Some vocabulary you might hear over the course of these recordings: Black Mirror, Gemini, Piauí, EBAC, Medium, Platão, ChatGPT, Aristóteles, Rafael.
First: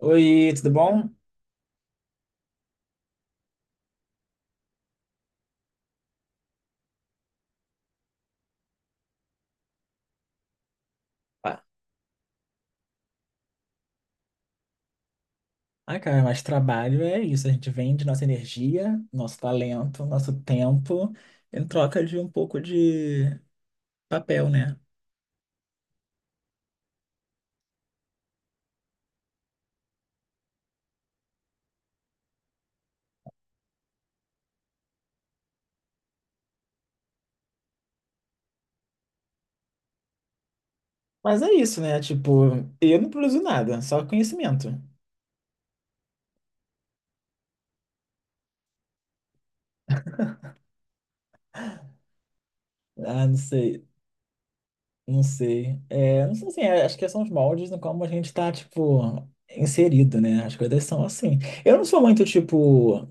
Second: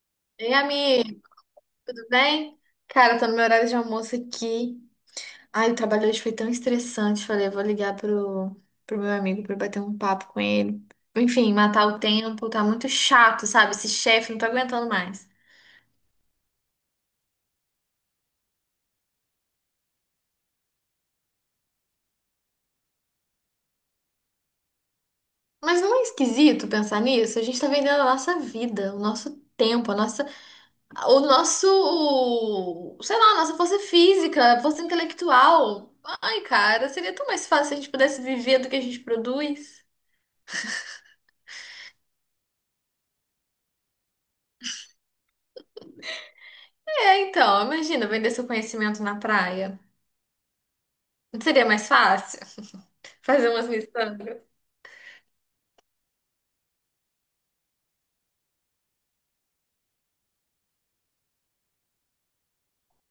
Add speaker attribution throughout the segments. Speaker 1: Oi,
Speaker 2: Ei,
Speaker 1: tudo bom?
Speaker 2: amigo, tudo bem? Cara, tô no meu horário de almoço aqui. Ai, o trabalho hoje foi tão estressante. Falei, vou ligar pro meu amigo pra bater um papo com ele. Enfim,
Speaker 1: Ah,
Speaker 2: matar o tempo, tá muito chato, sabe? Esse chefe, não tô aguentando mais.
Speaker 1: cara, mas trabalho é isso. A gente vende nossa energia, nosso talento, nosso tempo em troca de um pouco de papel, né?
Speaker 2: Mas não é esquisito pensar nisso? A gente tá vendendo a nossa vida, o nosso tempo, a nossa, o nosso, sei lá, a nossa força física, a força intelectual. Ai, cara, seria tão mais fácil se a gente pudesse viver do que a gente produz.
Speaker 1: Mas é isso, né? Tipo, eu não produzo nada, só conhecimento.
Speaker 2: É, então, imagina vender seu conhecimento na praia. Não seria mais fácil
Speaker 1: Ah, não
Speaker 2: fazer umas
Speaker 1: sei,
Speaker 2: missões?
Speaker 1: não sei. Não sei assim, acho que são os moldes no como a gente tá, tipo, inserido, né? As coisas são assim. Eu não sou muito, tipo,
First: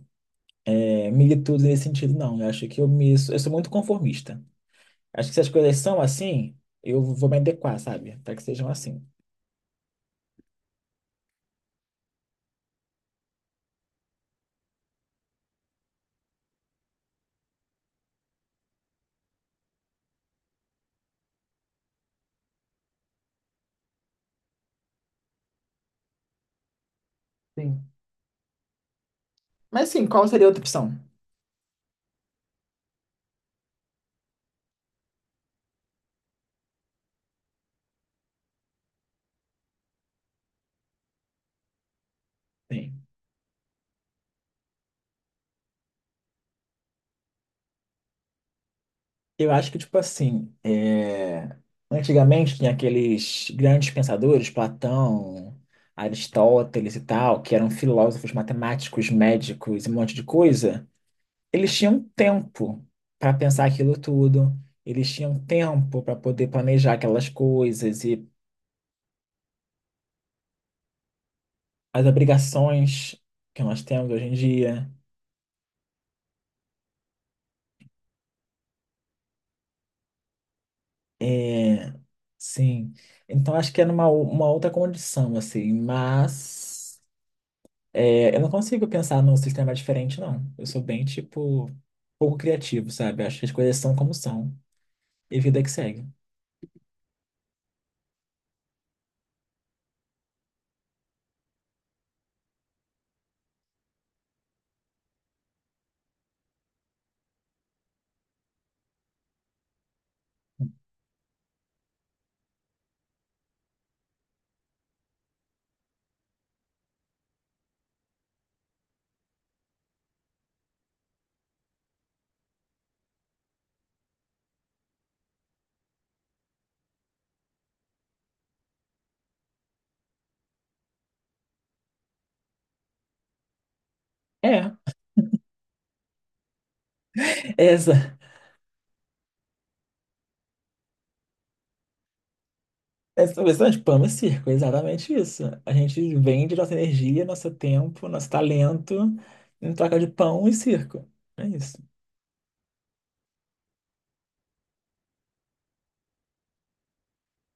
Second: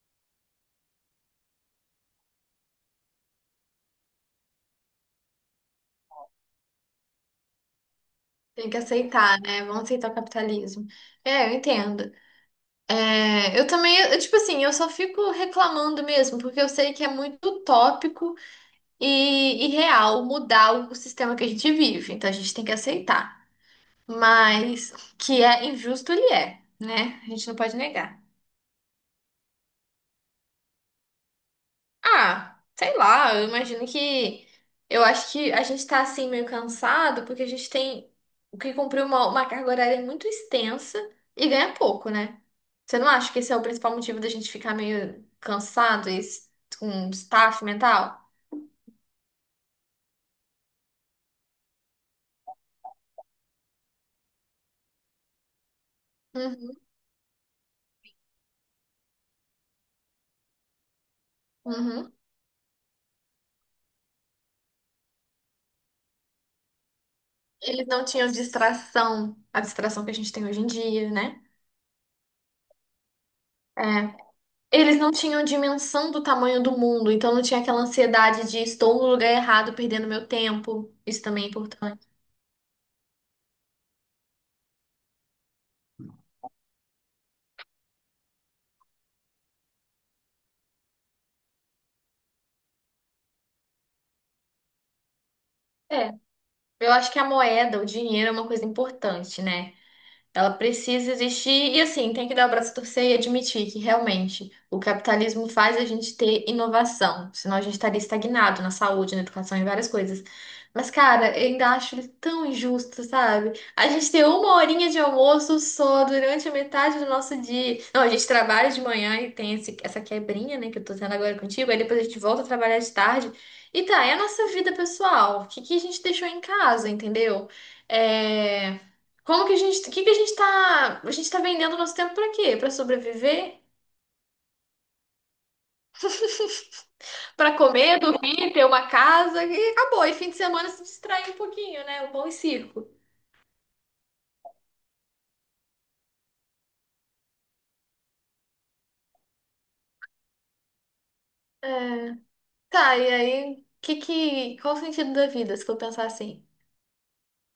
Speaker 1: militudo nesse sentido, não. Eu acho que eu sou muito conformista. Acho que se as coisas são assim, eu vou me adequar, sabe? Para que sejam
Speaker 2: Tem que
Speaker 1: assim.
Speaker 2: aceitar, né? Vão aceitar o capitalismo. É, eu entendo. É, eu também, eu, tipo assim, eu só fico reclamando mesmo, porque eu sei que é muito utópico e irreal mudar o sistema que a gente vive. Então a gente tem que aceitar. Mas que é injusto, ele é, né? A gente não pode
Speaker 1: Sim.
Speaker 2: negar.
Speaker 1: Mas sim, qual seria a outra opção?
Speaker 2: Ah, sei lá, eu imagino que. Eu acho que a gente tá assim meio cansado porque a gente tem o que cumprir uma carga horária muito extensa e ganha pouco, né? Você
Speaker 1: Sim.
Speaker 2: não acha que esse é o principal motivo da gente ficar meio cansado e com staff mental?
Speaker 1: Eu acho que, tipo assim, antigamente tinha aqueles grandes pensadores, Platão,
Speaker 2: Uhum,
Speaker 1: Aristóteles e tal, que eram filósofos, matemáticos, médicos e um monte de coisa. Eles tinham um
Speaker 2: uhum.
Speaker 1: tempo para pensar aquilo tudo, eles tinham um tempo para poder planejar aquelas
Speaker 2: Eles não
Speaker 1: coisas e
Speaker 2: tinham distração, a distração que a gente tem hoje em dia, né?
Speaker 1: as obrigações que nós temos
Speaker 2: É.
Speaker 1: hoje em dia.
Speaker 2: Eles não tinham dimensão do tamanho do mundo, então não tinha aquela ansiedade de estou no lugar errado, perdendo meu tempo. Isso também é
Speaker 1: É,
Speaker 2: importante.
Speaker 1: sim. Então acho que era uma outra condição, assim, mas eu não consigo pensar num sistema diferente, não. Eu sou bem, tipo, pouco criativo, sabe? Acho que as coisas são como são. E vida que segue.
Speaker 2: Eu acho que a moeda, o dinheiro é uma coisa importante, né? Ela precisa existir e, assim, tem que dar o braço a torcer e admitir que realmente o capitalismo faz a gente ter inovação, senão a gente estaria estagnado na saúde, na educação e várias coisas. Mas, cara, eu ainda acho ele tão injusto, sabe? A gente ter uma horinha de almoço só durante a metade do nosso dia. Não, a gente trabalha de manhã e tem essa quebrinha, né, que eu tô tendo agora contigo, aí depois a gente volta a trabalhar de tarde. E tá, é a nossa vida pessoal. O que que a gente deixou em casa, entendeu? É. Como que a gente, o que que a gente tá vendendo nosso tempo pra quê? Pra sobreviver?
Speaker 1: É,
Speaker 2: Pra comer,
Speaker 1: essa.
Speaker 2: dormir, ter uma casa e acabou. E fim de semana se distrair um pouquinho, né? O pão e circo.
Speaker 1: É interessante, pão e circo, é exatamente isso. A gente vende nossa energia, nosso tempo, nosso talento em troca de pão e circo. É isso.
Speaker 2: É. Tá, e aí, que, qual o sentido da vida, se for pensar assim?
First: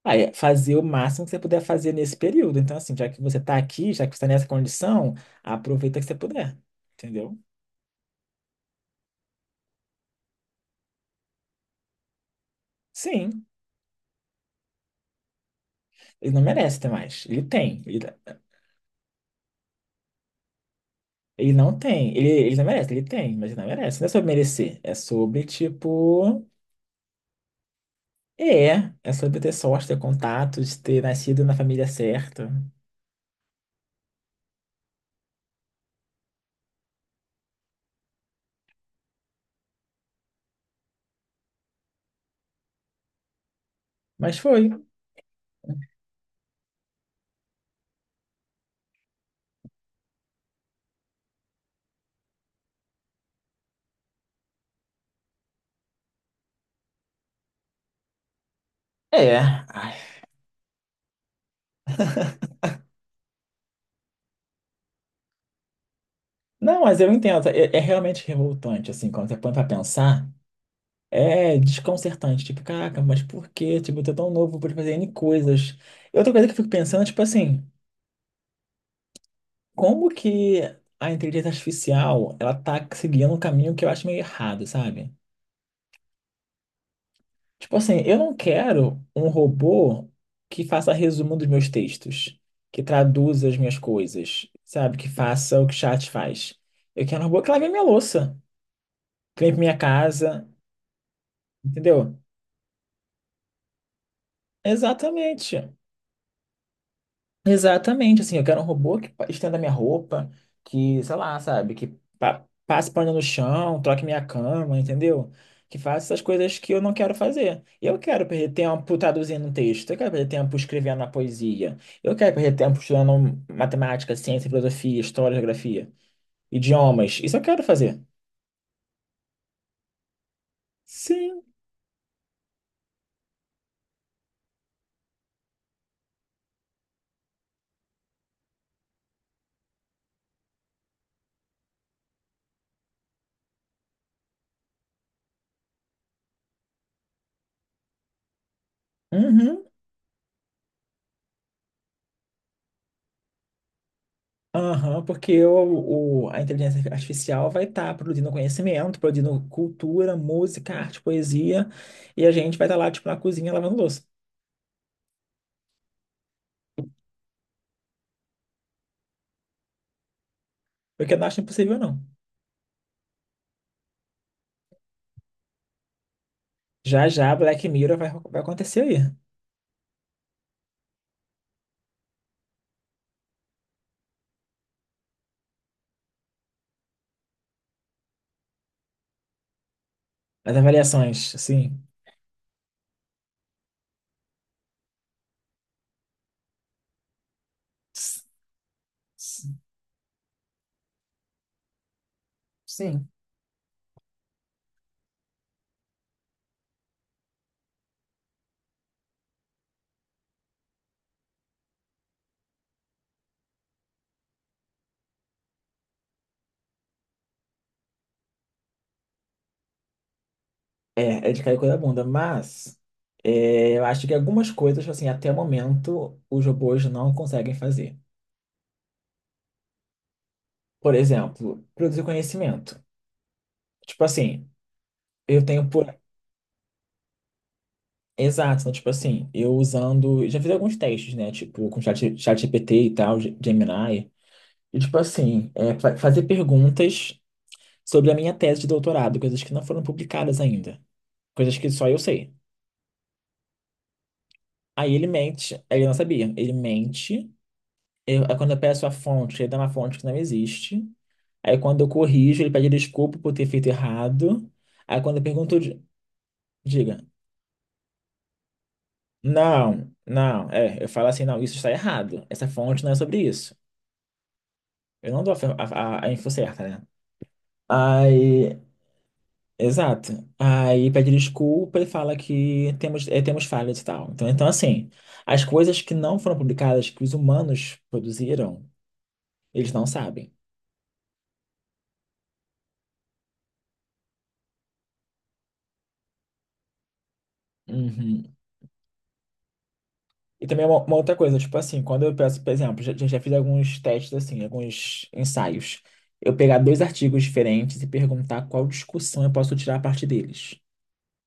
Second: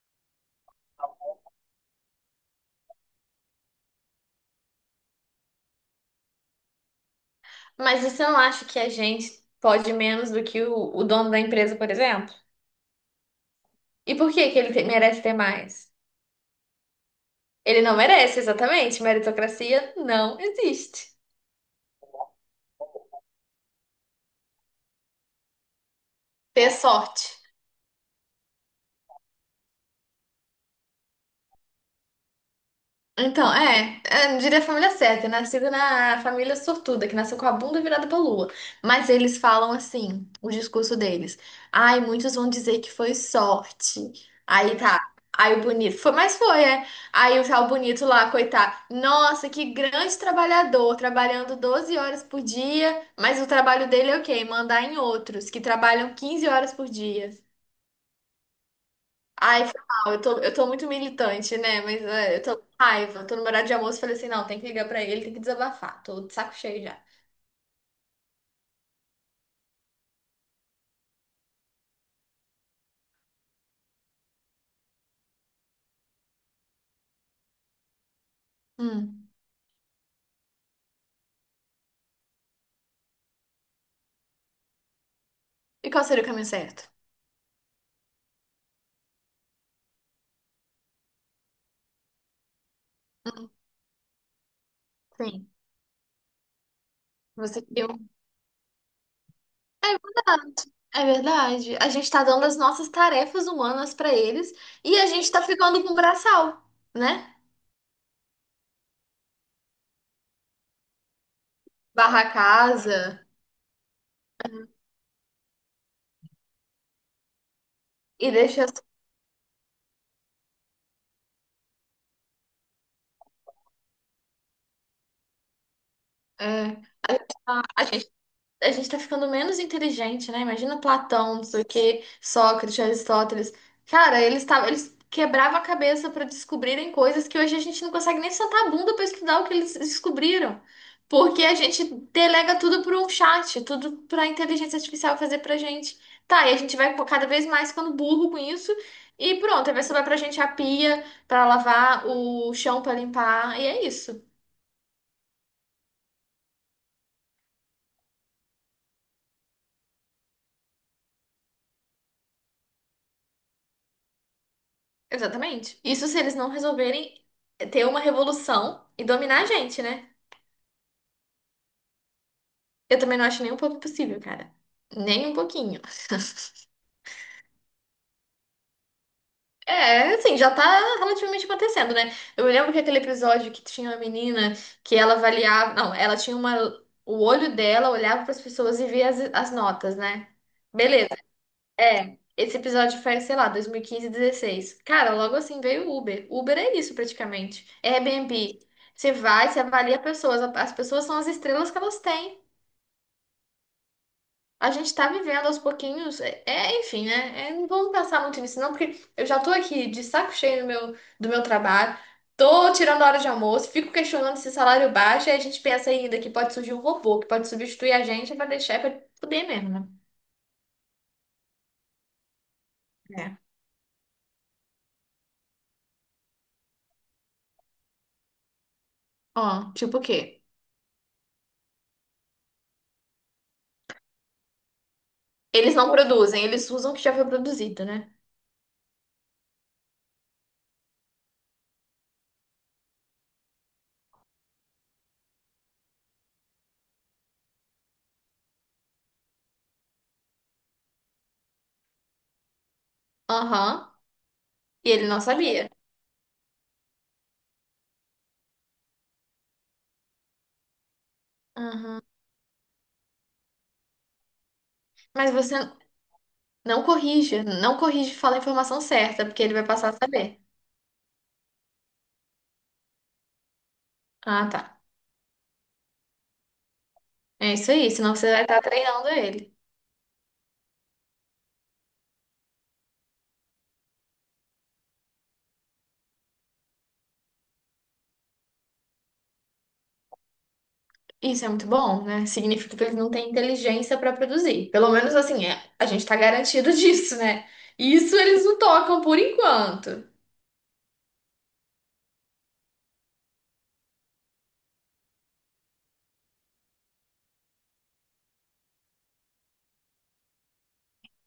Speaker 1: Aí, é fazer o máximo que você puder fazer nesse período. Então, assim, já que você está aqui, já que você está nessa condição, aproveita que você puder. Entendeu?
Speaker 2: Mas você não acha que a gente pode menos do que o dono da empresa, por exemplo?
Speaker 1: Sim,
Speaker 2: E por que que ele merece ter mais?
Speaker 1: ele não merece ter mais. Ele tem.
Speaker 2: Ele não merece, exatamente. Meritocracia não existe.
Speaker 1: Ele não tem. Ele não merece, ele tem, mas ele não merece. Não é sobre merecer. É sobre, tipo.
Speaker 2: Ter sorte.
Speaker 1: É, é sobre ter sorte, ter contatos, ter nascido na família certa.
Speaker 2: Então, é, é, eu diria a família certa, nascida na família sortuda, que nasceu com a bunda virada pra lua. Mas eles falam assim, o discurso deles. Ai, muitos vão dizer que foi sorte.
Speaker 1: Mas foi.
Speaker 2: Aí tá, aí o bonito, foi, mas foi, é. Aí o tal bonito lá, coitado. Nossa, que grande trabalhador, trabalhando 12 horas por dia, mas o trabalho dele é o quê? Mandar em outros, que trabalham 15 horas por dia.
Speaker 1: É.
Speaker 2: Ai, foi
Speaker 1: Ai.
Speaker 2: mal, eu tô muito militante, né? Mas é, eu tô com raiva, tô no horário de almoço, falei assim, não, tem que ligar pra ele, tem que desabafar, tô de saco
Speaker 1: Não,
Speaker 2: cheio já.
Speaker 1: mas eu entendo. É, é realmente revoltante, assim, quando você põe pra pensar. É desconcertante. Tipo, caraca, mas por quê? Tipo, eu tô tão novo pra fazer N coisas. E outra coisa que eu fico pensando, tipo assim,
Speaker 2: Hum.
Speaker 1: como que a inteligência artificial, ela tá seguindo um caminho que eu acho meio errado, sabe?
Speaker 2: E qual seria o caminho certo?
Speaker 1: Tipo assim, eu não quero um robô que faça resumo dos meus textos, que traduza
Speaker 2: Hum,
Speaker 1: as minhas coisas, sabe? Que
Speaker 2: sim,
Speaker 1: faça o que chat faz. Eu quero um robô que
Speaker 2: você
Speaker 1: lave a
Speaker 2: que
Speaker 1: minha
Speaker 2: eu.
Speaker 1: louça, que limpe minha
Speaker 2: É
Speaker 1: casa,
Speaker 2: verdade, é verdade. A gente
Speaker 1: entendeu?
Speaker 2: tá dando as nossas tarefas humanas pra eles e a gente tá
Speaker 1: Exatamente.
Speaker 2: ficando com o braçal, né?
Speaker 1: Exatamente. Assim, eu quero um robô que estenda minha roupa, que, sei lá, sabe, que
Speaker 2: Barra a
Speaker 1: passe pano no
Speaker 2: casa
Speaker 1: chão, troque minha cama, entendeu? Que faça essas coisas que eu não quero fazer. Eu quero
Speaker 2: e
Speaker 1: perder
Speaker 2: deixa... as-
Speaker 1: tempo traduzindo um texto, eu quero perder tempo escrevendo uma poesia, eu quero perder tempo estudando matemática, ciência, filosofia, história, geografia,
Speaker 2: É.
Speaker 1: idiomas. Isso eu quero
Speaker 2: Ah,
Speaker 1: fazer.
Speaker 2: a gente tá ficando menos inteligente, né? Imagina Platão,
Speaker 1: Sim.
Speaker 2: não sei o quê, Sócrates, Aristóteles. Cara, eles tavam, eles quebravam a cabeça para descobrirem coisas que hoje a gente não consegue nem sentar a bunda para estudar o que eles descobriram. Porque a gente delega tudo para um chat, tudo para a inteligência artificial fazer pra gente. Tá, e a gente vai cada vez mais ficando burro com isso. E
Speaker 1: Uhum.
Speaker 2: pronto, aí vai sobrar pra gente a pia para lavar, o chão para limpar, e é isso.
Speaker 1: Aham, porque a inteligência artificial vai estar produzindo conhecimento, produzindo cultura, música, arte, poesia, e a gente vai estar lá, tipo, na cozinha lavando louça.
Speaker 2: Exatamente. Isso se eles não resolverem ter uma revolução e dominar a gente, né?
Speaker 1: Porque que eu não acho impossível, não.
Speaker 2: Eu também não acho nem um pouco possível, cara. Nem um pouquinho.
Speaker 1: Já já Black Mirror vai acontecer aí.
Speaker 2: É, assim, já tá relativamente acontecendo, né? Eu me lembro que aquele episódio que tinha uma menina que ela avaliava. Não, ela tinha uma. O olho dela olhava para as pessoas e via as notas, né?
Speaker 1: As
Speaker 2: Beleza.
Speaker 1: avaliações, assim.
Speaker 2: É, esse episódio foi, sei lá, 2015, 2016. Cara, logo assim veio o Uber. Uber é isso praticamente. É
Speaker 1: s-
Speaker 2: Airbnb. Você
Speaker 1: s-
Speaker 2: vai, você avalia pessoas. As pessoas são as estrelas que elas têm.
Speaker 1: Sim,
Speaker 2: A gente tá vivendo aos pouquinhos. É, é, enfim, né? É, não vamos pensar muito nisso, não, porque eu já tô aqui de saco cheio do meu trabalho. Tô tirando hora de almoço, fico questionando se salário baixo, e a gente pensa ainda que pode surgir um robô que pode substituir a gente pra deixar pra poder mesmo, né?
Speaker 1: é de cair coisa da bunda, mas
Speaker 2: É.
Speaker 1: eu acho que algumas coisas, tipo assim, até o momento, os robôs não conseguem fazer.
Speaker 2: Ó, tipo o quê?
Speaker 1: Por exemplo, produzir conhecimento. Tipo assim, eu tenho
Speaker 2: Eles
Speaker 1: por
Speaker 2: não produzem, eles usam o que já foi produzido, né?
Speaker 1: exato, então, tipo assim, eu usando. Já fiz alguns testes, né? Tipo, com chat GPT e tal, Gemini. E, tipo assim, é, fazer perguntas sobre a minha tese de doutorado, coisas que não foram publicadas ainda. Coisas que só eu sei.
Speaker 2: Aham. E
Speaker 1: Aí ele
Speaker 2: ele não
Speaker 1: mente,
Speaker 2: sabia.
Speaker 1: aí ele não sabia. Ele mente. Aí quando eu peço a fonte, ele dá uma fonte que não existe. Aí quando eu
Speaker 2: Aham.
Speaker 1: corrijo, ele pede desculpa por ter feito errado. Aí quando eu
Speaker 2: Mas você
Speaker 1: pergunto,
Speaker 2: não
Speaker 1: diga,
Speaker 2: corrija, não corrige e fala a informação certa, porque ele vai
Speaker 1: não,
Speaker 2: passar a saber.
Speaker 1: não, eu falo assim, não, isso está errado. Essa fonte não é sobre isso.
Speaker 2: Ah, tá.
Speaker 1: Eu não dou a info certa, né?
Speaker 2: É isso aí, senão você vai
Speaker 1: Aí,
Speaker 2: estar treinando ele.
Speaker 1: exato. Aí pede desculpa e fala que temos, temos falhas e tal. Então, então, assim, as coisas que não foram publicadas, que os humanos produziram, eles não sabem.
Speaker 2: Isso é muito bom, né? Significa que ele não tem inteligência para produzir. Pelo menos assim, é, a gente tá garantido disso, né? Isso
Speaker 1: Uhum.
Speaker 2: eles não tocam por enquanto.
Speaker 1: E também uma outra coisa, tipo assim, quando eu peço, por exemplo, já fiz alguns testes, assim, alguns ensaios. Eu pegar dois artigos diferentes e perguntar qual discussão eu posso tirar a partir deles.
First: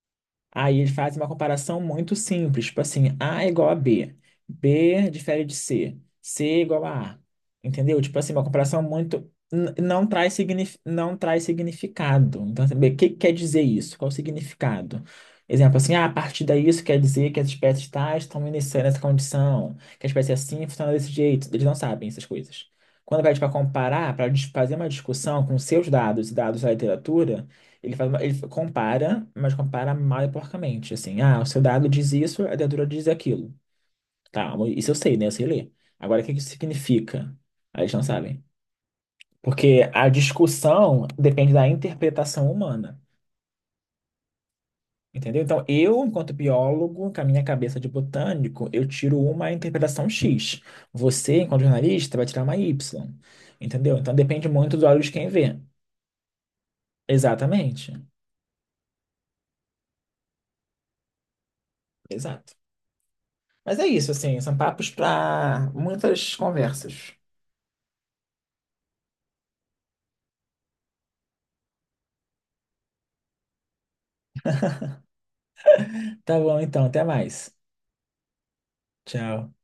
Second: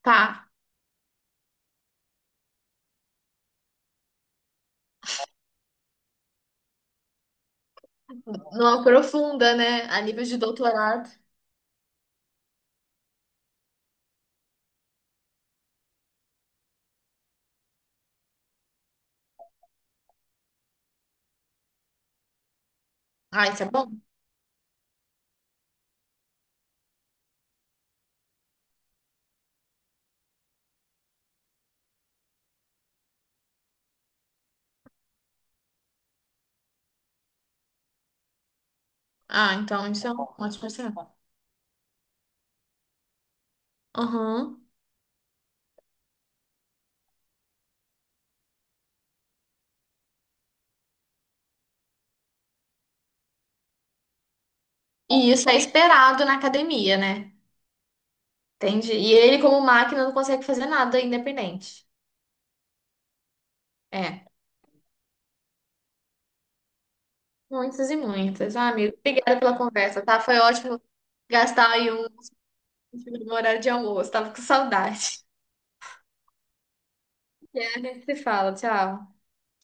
Speaker 2: Tá.
Speaker 1: Aí eles fazem uma comparação muito simples, tipo assim, A é igual a B, B difere de C, C é igual a A, entendeu? Tipo assim, uma
Speaker 2: Não
Speaker 1: comparação muito
Speaker 2: aprofunda, né? A
Speaker 1: não
Speaker 2: nível
Speaker 1: traz
Speaker 2: de
Speaker 1: signif
Speaker 2: doutorado.
Speaker 1: não traz significado. Então, saber o que que quer dizer isso? Qual o significado? Exemplo assim, ah, a partir daí isso quer dizer que as espécies tais estão iniciando essa condição, que a espécie assim funciona desse jeito. Eles não sabem essas coisas. Quando vai
Speaker 2: Ah,
Speaker 1: para
Speaker 2: isso é bom.
Speaker 1: comparar, para fazer uma discussão com seus dados e dados da literatura ele ele compara, mas compara mal e porcamente. Assim, ah, o seu dado diz isso, a dentadura diz aquilo. Tá, isso eu sei, né? Eu sei ler. Agora, o que que isso significa? Aí eles não sabem.
Speaker 2: Ah, então
Speaker 1: Porque
Speaker 2: isso
Speaker 1: a
Speaker 2: é um ótimo
Speaker 1: discussão
Speaker 2: sinal.
Speaker 1: depende da interpretação humana.
Speaker 2: Aham.
Speaker 1: Entendeu? Então, eu, enquanto biólogo, com a minha cabeça de botânico, eu tiro uma interpretação X. Você, enquanto jornalista, vai tirar uma Y. Entendeu? Então, depende muito dos olhos de quem
Speaker 2: E isso é
Speaker 1: vê.
Speaker 2: esperado na academia, né?
Speaker 1: Exatamente.
Speaker 2: Entende? E ele, como máquina, não consegue fazer nada independente.
Speaker 1: Exato. Mas é isso,
Speaker 2: É.
Speaker 1: assim, são papos para muitas conversas.
Speaker 2: Muitas e muitas. Ah, amigo, obrigada pela conversa, tá? Foi ótimo gastar aí um no horário de almoço. Tava com saudade.
Speaker 1: Tá bom, então, até mais.
Speaker 2: E a gente se fala. Tchau.
Speaker 1: Tchau.